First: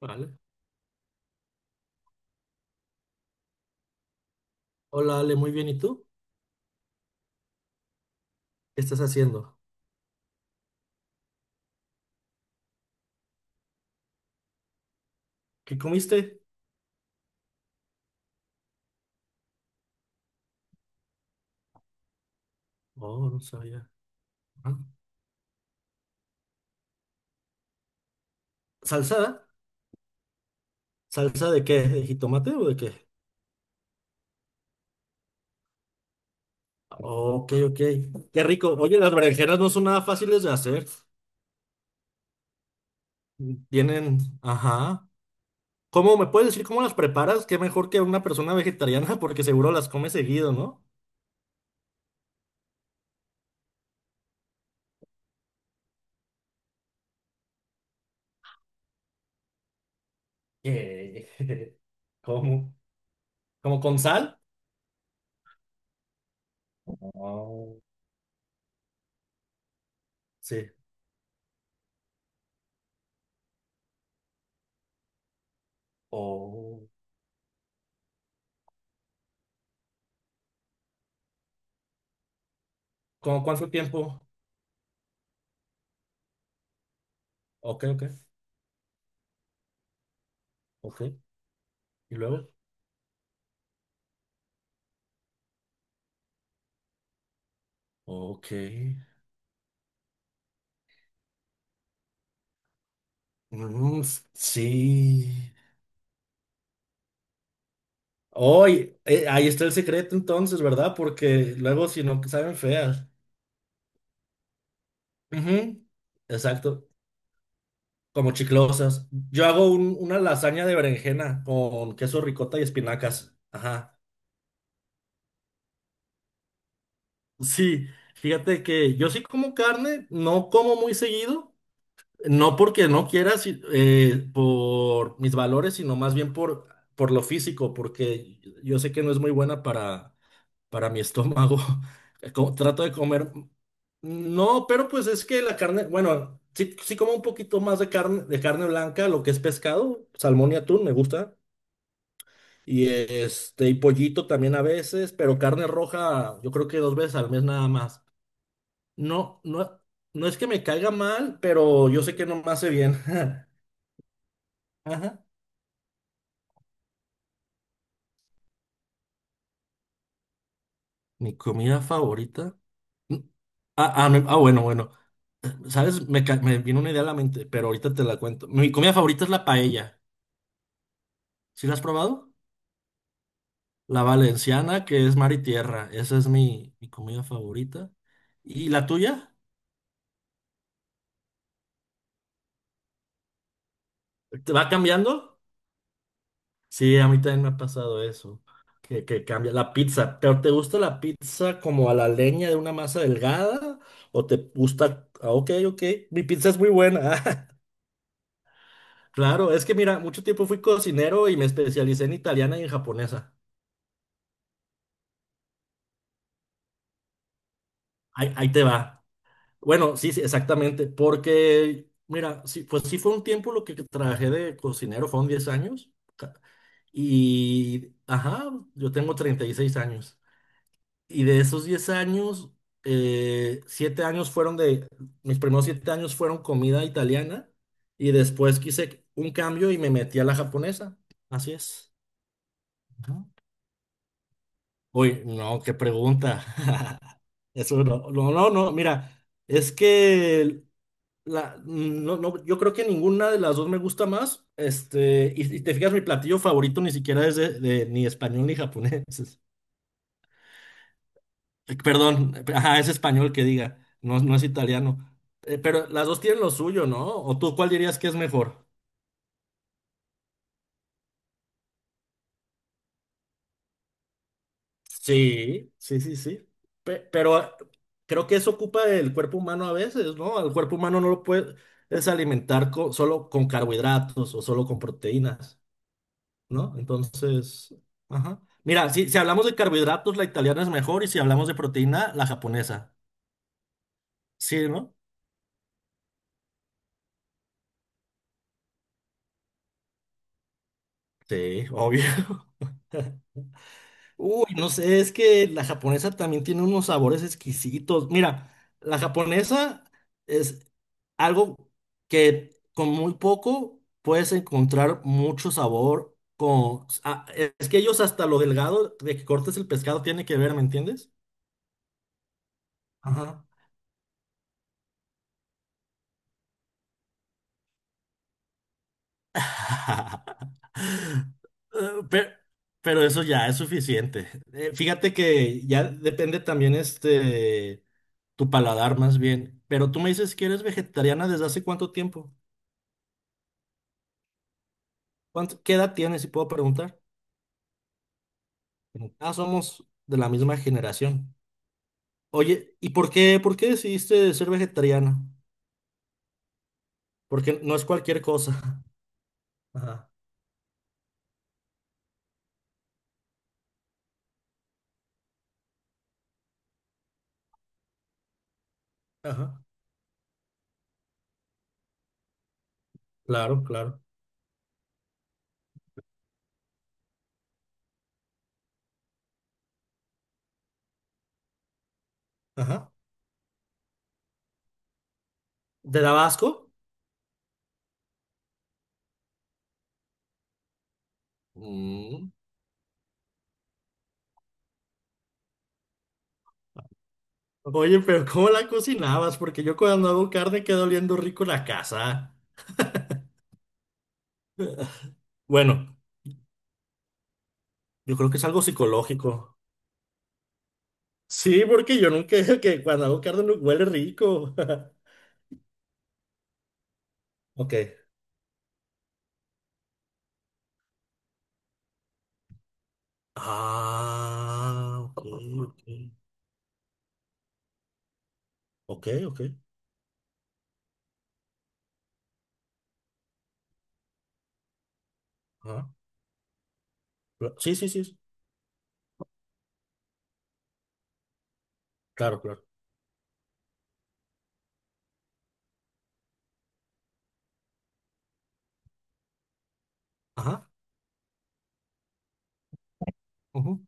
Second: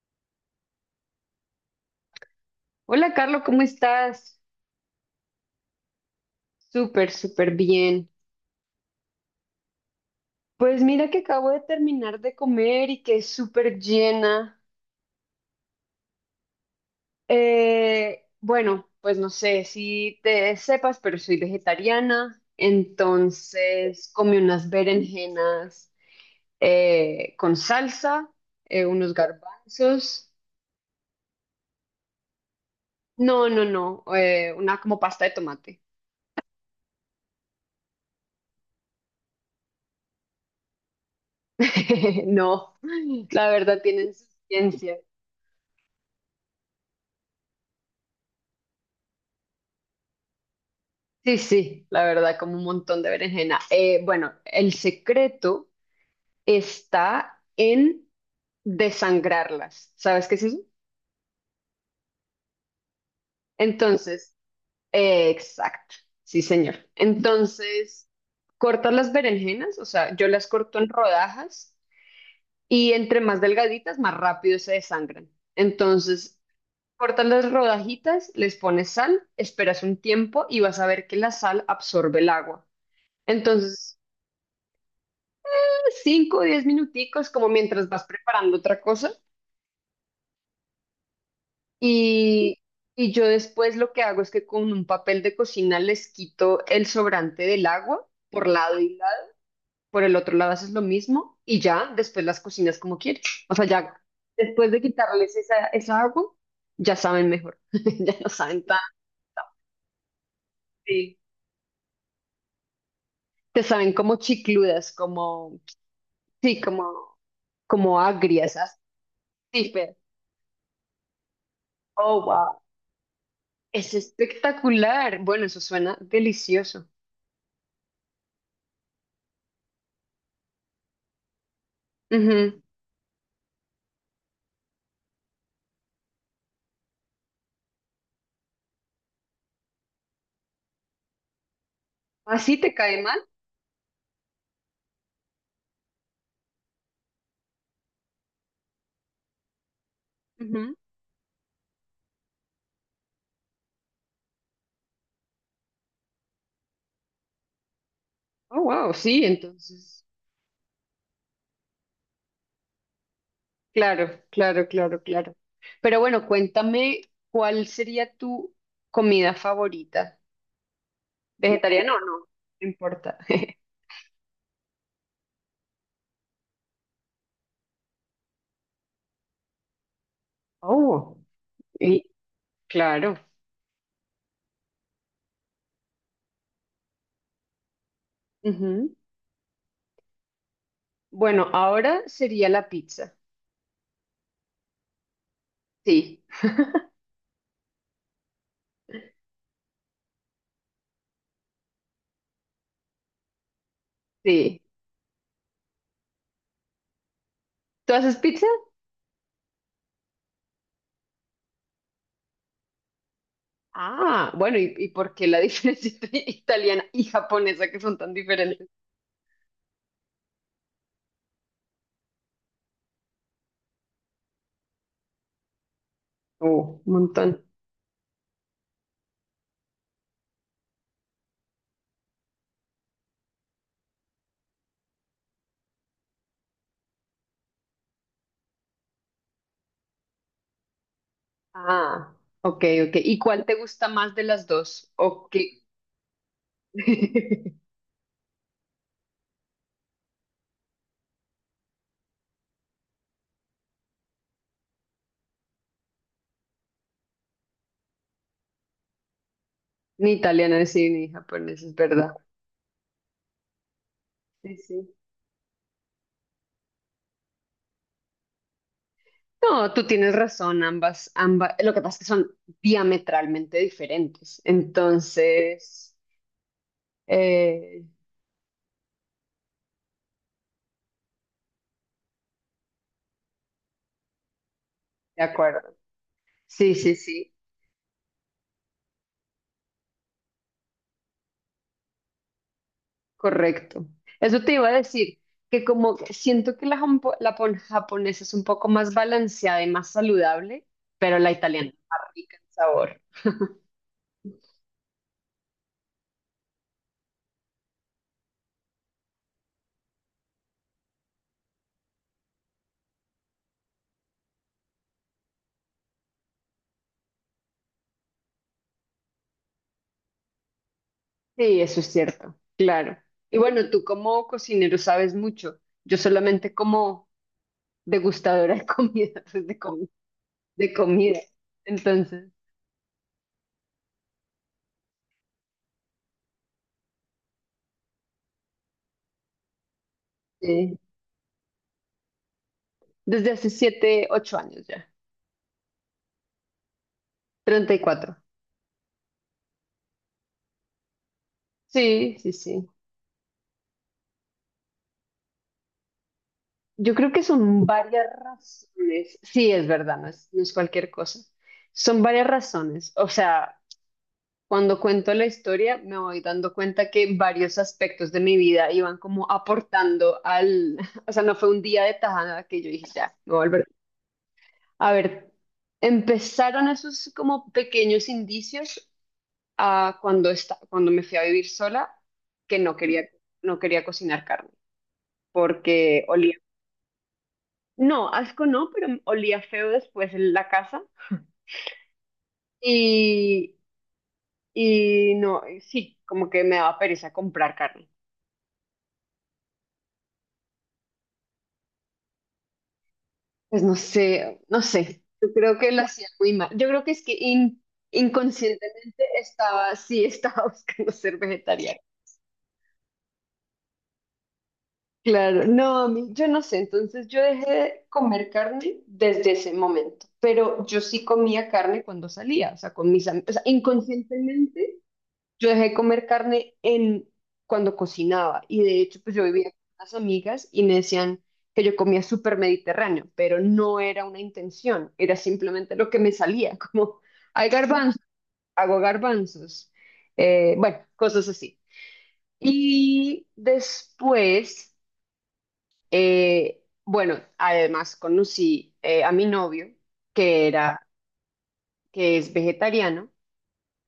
Vale. Hola, Carlos, ¿cómo estás? Hola, Ale, muy bien. ¿Y tú? Súper, súper bien. ¿Qué estás haciendo? Pues mira que acabo de terminar de comer y que es súper llena. ¿Qué comiste? Bueno, pues no sé si te sepas, pero soy vegetariana, Oh, no sabía. entonces comí unas Ah. berenjenas con salsa, unos ¿Salsa? garbanzos. ¿Salsa de qué? ¿De jitomate o de qué? No, no, no, una como pasta de tomate. Ok, ok. Qué rico. Oye, las berenjenas no son nada fáciles de hacer. No, la verdad tienen Tienen, su ciencia. ajá. ¿Cómo me puedes decir cómo las preparas? Qué mejor que una persona vegetariana, porque seguro las come seguido, ¿no? Sí, sí, la verdad, como un montón de berenjena. Bueno, el secreto está en desangrarlas. ¿Sabes qué es eso? ¿Qué? ¿Cómo? ¿Cómo con Entonces, sal? Exacto, sí, señor. Oh. Entonces, cortas las berenjenas, o sea, yo las Sí. corto en rodajas y entre más delgaditas, más rápido se desangran. Entonces, Oh. cortas las rodajitas, les pones sal, esperas un tiempo y vas a ver que la sal absorbe el agua. ¿Cómo cuánto Entonces, tiempo? 5 o 10 minuticos, como Ok, mientras ok. vas preparando otra cosa. Ok. ¿Y luego? Y, y yo después lo que hago es que con un papel de cocina les quito el sobrante del agua por Ok. lado y lado. Por el otro lado haces lo mismo y ya después las cocinas como quieres. O sea, ya Mm, después de quitarles sí. esa agua, ya saben mejor. Ya no saben tan. Hoy, ahí está el secreto entonces, ¿verdad? Sí. Porque luego si no, saben feas. Te saben como chicludas, Ujú, como, sí, exacto. como, como Como agrias. Así, chiclosas. Yo hago pero, una lasaña de berenjena con queso oh, wow. ricota y espinacas. Es Ajá. espectacular. Bueno, eso suena delicioso. Sí, fíjate que yo sí como carne, no como muy seguido. No Ujú. porque no quiera, por mis valores, sino más bien por lo físico, porque yo sé que no es muy buena para mi estómago. ¿Así te Trato de cae mal? comer. No, pero pues es que la carne, bueno, sí, sí como un poquito más de carne blanca, lo que es pescado, salmón y Ujú. atún, me gusta. Y pollito también a veces, pero carne roja, yo creo que dos veces al mes nada más. Oh, wow, sí, No, no, entonces. no es que me caiga mal, pero yo sé que no me hace bien. Claro, claro, claro, Ajá. claro. Pero bueno, cuéntame, ¿cuál sería tu comida favorita? Mi comida ¿Vegetariana o no? favorita. No Mm, importa. Bueno, bueno. ¿Sabes? Me vino una idea a la mente, pero ahorita te la cuento. Mi comida favorita es la paella. Oh, ¿Sí la has y probado? claro. La valenciana, que es mar y tierra. Esa es mi comida favorita. ¿Y la Ujú. tuya? Bueno, ahora sería la pizza. ¿Te va cambiando? Sí, Sí, a mí también me ha pasado eso. Que cambia la pizza. ¿Pero te gusta la pizza como a la leña de una masa delgada? ¿O te sí. gusta? Ok, ok. Mi pizza es muy buena. ¿Tú haces pizza? Claro, es que mira, mucho tiempo fui cocinero y me especialicé en italiana y en japonesa. Ah, bueno, y por qué la diferencia entre italiana y japonesa que son tan Ahí te diferentes? va. Bueno, sí, sí, exactamente, porque, mira, sí, pues sí fue un tiempo lo que trabajé de cocinero, fueron 10 años, ca- Oh, un montón. y, ajá, yo tengo 36 años, y de esos 10 años, 7 años mis primeros 7 años fueron comida italiana, y después quise un cambio y me metí a la japonesa, así es. Ah, ok, ok. Ajá. ¿Y cuál te gusta más de las dos? Uy, ¿O no, qué? qué pregunta. Eso no, no, no, no, mira, es que no, no, yo creo que ninguna de las dos me gusta más. Y te fijas, mi platillo favorito ni siquiera es de, ni español ni japonés. Ni italiana, sí, ni japonesa, es verdad. Perdón, ajá, es español que diga, no, no es Sí, sí. italiano. Pero las dos tienen lo suyo, ¿no? ¿O tú cuál dirías que es mejor? No, tú tienes razón, ambas, ambas. Lo que pasa es que son diametralmente diferentes. Sí, Entonces, sí, sí, sí. Pero eh, creo que eso ocupa el cuerpo humano a veces, ¿no? Al cuerpo humano no lo puedes alimentar solo con carbohidratos o solo con de proteínas. acuerdo. Sí, ¿No? sí, sí, Entonces, ajá. Mira, si hablamos de carbohidratos, la italiana es mejor y si hablamos de proteína, la japonesa. correcto. Eso te iba Sí, a ¿no? decir, que como siento que la japonesa es un poco más balanceada y más saludable, pero la Sí, italiana es más obvio. rica en sabor. Uy, no sé, es que la japonesa también tiene unos sabores exquisitos. Mira, la japonesa es algo que con muy poco puedes encontrar mucho sabor. Es que ellos hasta lo delgado de que cortes el pescado tiene que ver, ¿me entiendes? Sí, eso es cierto, claro. Y Ajá. bueno, tú como cocinero sabes mucho. Yo solamente como degustadora de comida, pues, de comida. Eh, Entonces, Pero, pero eso ya es suficiente. Fíjate que ya depende también tu paladar más bien. Pero tú me dices que eres sí, vegetariana desde hace cuánto tiempo. desde hace 7, 8 años ya. Qué edad tienes, si puedo preguntar? 34. Ah, somos de la misma generación. Sí, sí, sí. Oye, ¿y por qué decidiste ser vegetariana? Yo creo que Porque son no es varias cualquier cosa. razones. Sí, es verdad, no Ajá, es, no es cualquier cosa. Son varias razones. O sea, cuando cuento la historia, me voy dando cuenta que varios aspectos de mi vida iban como ajá. aportando al, o sea, no fue un día de tajada que yo dije, ya, me voy a Claro, volver. claro. A ver, empezaron esos como pequeños indicios a cuando cuando me fui a vivir sola, que no Ajá. quería, no quería cocinar carne, ¿Te porque daba olía, asco? no, asco no, pero olía feo después en la casa Mm. y, y no, sí, como que me daba pereza comprar carne. Oye, pero ¿cómo la cocinabas? Porque yo cuando hago carne queda oliendo rico la casa. Pues no sé, no sé. Yo creo que lo Bueno, hacía muy mal. Yo creo que es que yo creo que es algo inconscientemente psicológico. estaba, sí, estaba buscando ser Sí, vegetariana. porque yo nunca que cuando hago carne no huele rico. Claro, no, a mí- yo no sé. Entonces yo dejé Ok. de comer carne desde ese momento. Pero yo sí comía carne cuando salía, o sea, con mis amigos. O sea, inconscientemente. Ah, ok, Yo dejé de ok. comer carne en cuando cocinaba y de hecho Ok, pues yo ok. vivía con unas amigas y me decían que yo comía súper mediterráneo, pero no era una intención, era simplemente Ajá. lo que me salía, como hay Sí, sí, garbanzos, sí. Sí. hago garbanzos, bueno, cosas así. Claro, claro. Y después, bueno, además conocí a mi novio, que Ajá. era, que es vegetariano. Ujú.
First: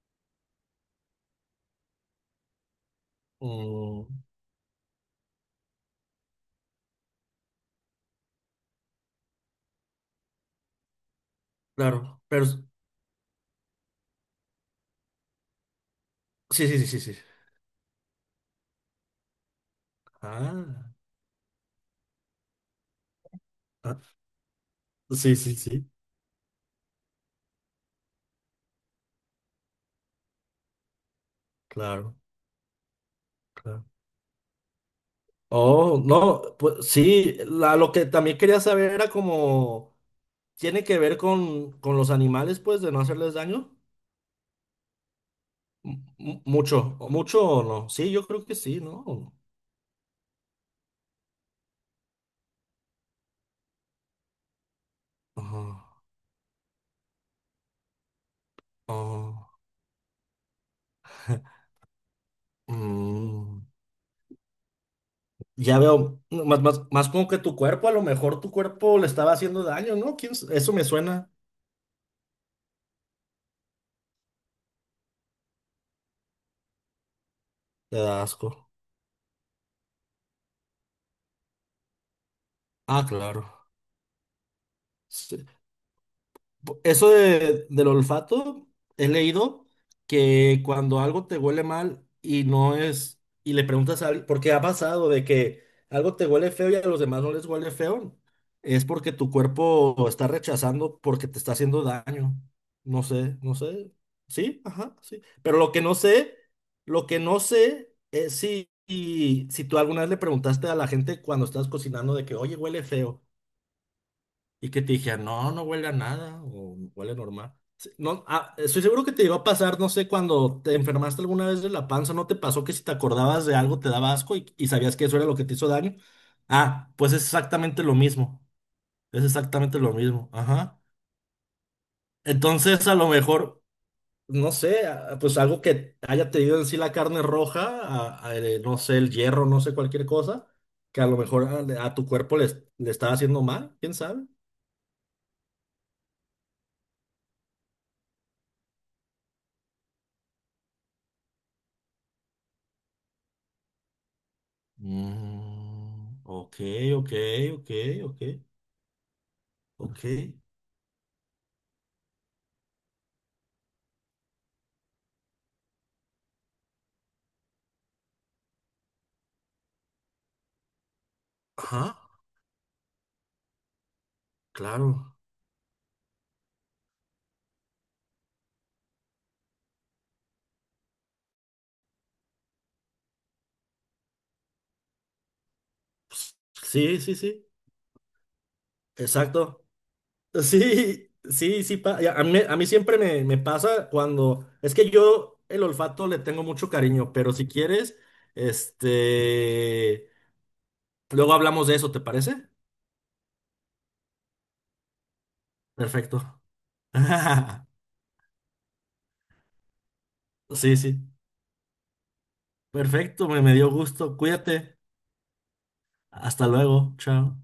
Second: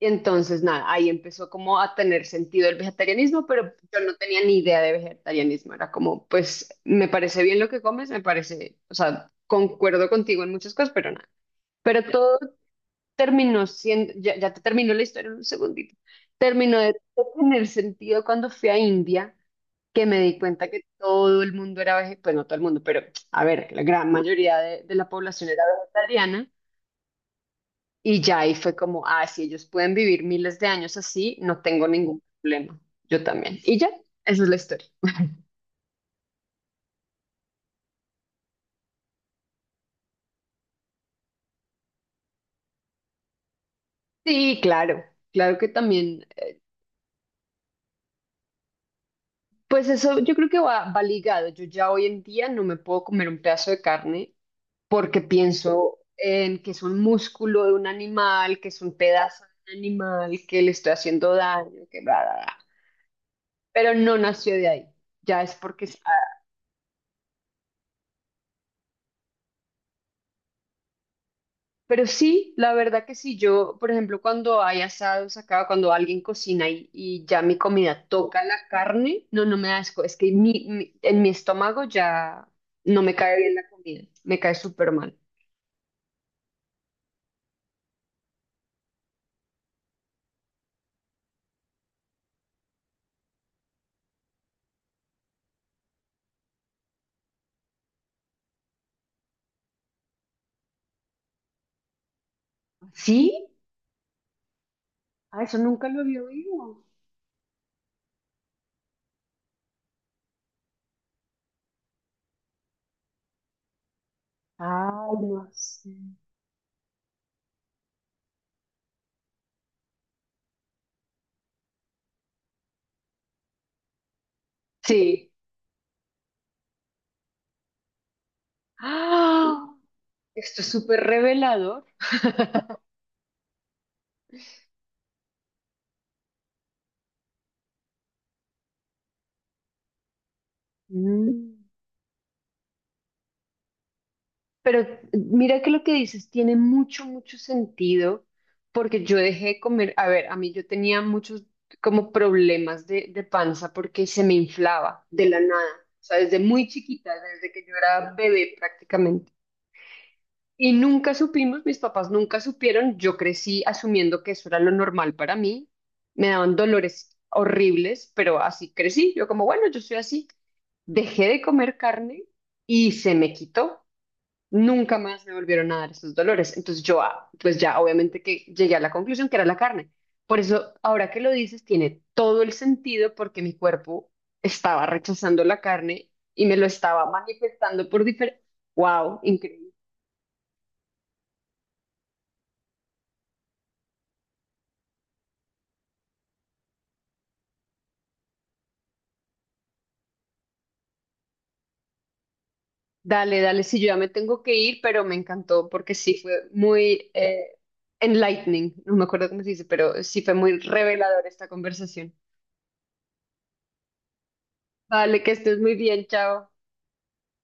Entonces, nada, ahí empezó como a tener sentido el vegetarianismo, pero yo Mm, no tenía ni idea de vegetarianismo. Era como, pues, me parece bien lo que comes, me parece, o sea, concuerdo contigo en muchas cosas, pero nada. Pero claro. todo Pero terminó siendo, ya, ya te terminó la historia en un segundito. sí, Terminó sí, sí, de sí, sí. tener sentido cuando fui a India, que me di cuenta que Ah. todo el mundo era vegetariano, pues no todo el mundo, pero a ver, que la gran Ah, mayoría de la sí, población sí, era sí. vegetariana. Y ya ahí fue como, ah, si ellos pueden vivir miles de años así, no tengo Claro, ningún problema. Yo también. Y claro. ya, esa es la historia. Oh, no, pues sí, lo que también quería saber era como, ¿tiene que ver con los animales, pues, de no hacerles daño? Sí, claro, claro que también. Mucho, o mucho o no. Sí, yo creo que sí, ¿no? Pues eso yo creo que va ligado. Yo ya hoy en día no me puedo comer un pedazo de carne porque Ajá, pienso en que es un músculo de un animal, que es un pedazo ajá. de un animal, que le estoy haciendo daño, que bla, bla, bla. Mm, Pero no nació de ahí. Ya es ya porque sí. veo, no, más, más, más como que tu cuerpo, a lo mejor tu cuerpo le estaba haciendo daño, ¿no? Eso me suena. Pero sí, la verdad que sí, yo, por ejemplo, cuando hay asados acá, cuando alguien cocina y ya mi Te comida da toca asco. la carne, no, no me da asco, es que en mi estómago ya no Ah, me cae bien la claro. comida, me cae súper mal. Sí. Eso del olfato, he leído que cuando algo te huele mal y no es, y le preguntas a alguien, porque ha pasado de que algo te huele feo y a los demás no les huele feo, es porque tu cuerpo está rechazando porque te está haciendo daño. No ¿Sí? sé, no sé. Sí, ajá, sí. Ah, eso Pero lo que nunca no lo había sé, oído. lo que no sé es si tú alguna vez le preguntaste a la gente cuando estás cocinando de que, oye, huele feo. Y que te Ay, dijera, no no, no huele sé. a nada, o huele normal. Sí, no, estoy seguro que te llegó a pasar, no sé, cuando te enfermaste alguna vez de la panza, ¿no te pasó que si te acordabas de algo te daba asco y sabías que eso era Sí. lo que te hizo daño? Ah, pues es exactamente lo mismo, es ¡Ah! exactamente lo mismo, Esto es ajá. súper revelador. Entonces, a lo mejor, no sé, pues algo que haya tenido en sí la carne roja, no sé, el hierro, no sé, cualquier cosa, que a lo mejor Mm. a tu cuerpo le estaba haciendo mal, ¿quién sabe? Pero mira que lo que dices tiene mucho, mucho sentido, porque yo dejé de comer, a ver, a mí yo tenía muchos como problemas de panza porque se me inflaba de la nada, o sea, Mm, desde ok, muy chiquita, ok, desde que ok, yo era ok, bebé prácticamente. ok. Y nunca supimos, mis papás nunca supieron, yo crecí asumiendo que eso era lo normal para mí, me daban dolores horribles, pero así crecí, yo como, bueno, yo soy así. Dejé de comer Ajá, carne y se me quitó. Nunca claro. más me volvieron a dar esos dolores. Entonces yo, ah, pues ya obviamente que llegué a la conclusión que era la carne. Por eso, ahora que lo dices, tiene todo el sentido porque mi cuerpo estaba rechazando la carne y me lo Sí, estaba sí, sí. manifestando por diferente. ¡Wow! Exacto. Increíble. Sí, sí, sí. Ya, a mí siempre me pasa. Es que yo el olfato le tengo mucho cariño, pero si quieres, este... luego hablamos de eso, ¿te parece? Dale, dale, sí, yo ya me tengo que ir, pero me encantó porque sí Perfecto. fue muy enlightening. No me acuerdo cómo se dice, pero sí fue muy Sí, sí. revelador esta conversación. Perfecto, me dio gusto. Cuídate. Vale, que estés muy bien, Hasta chao. luego. Chao.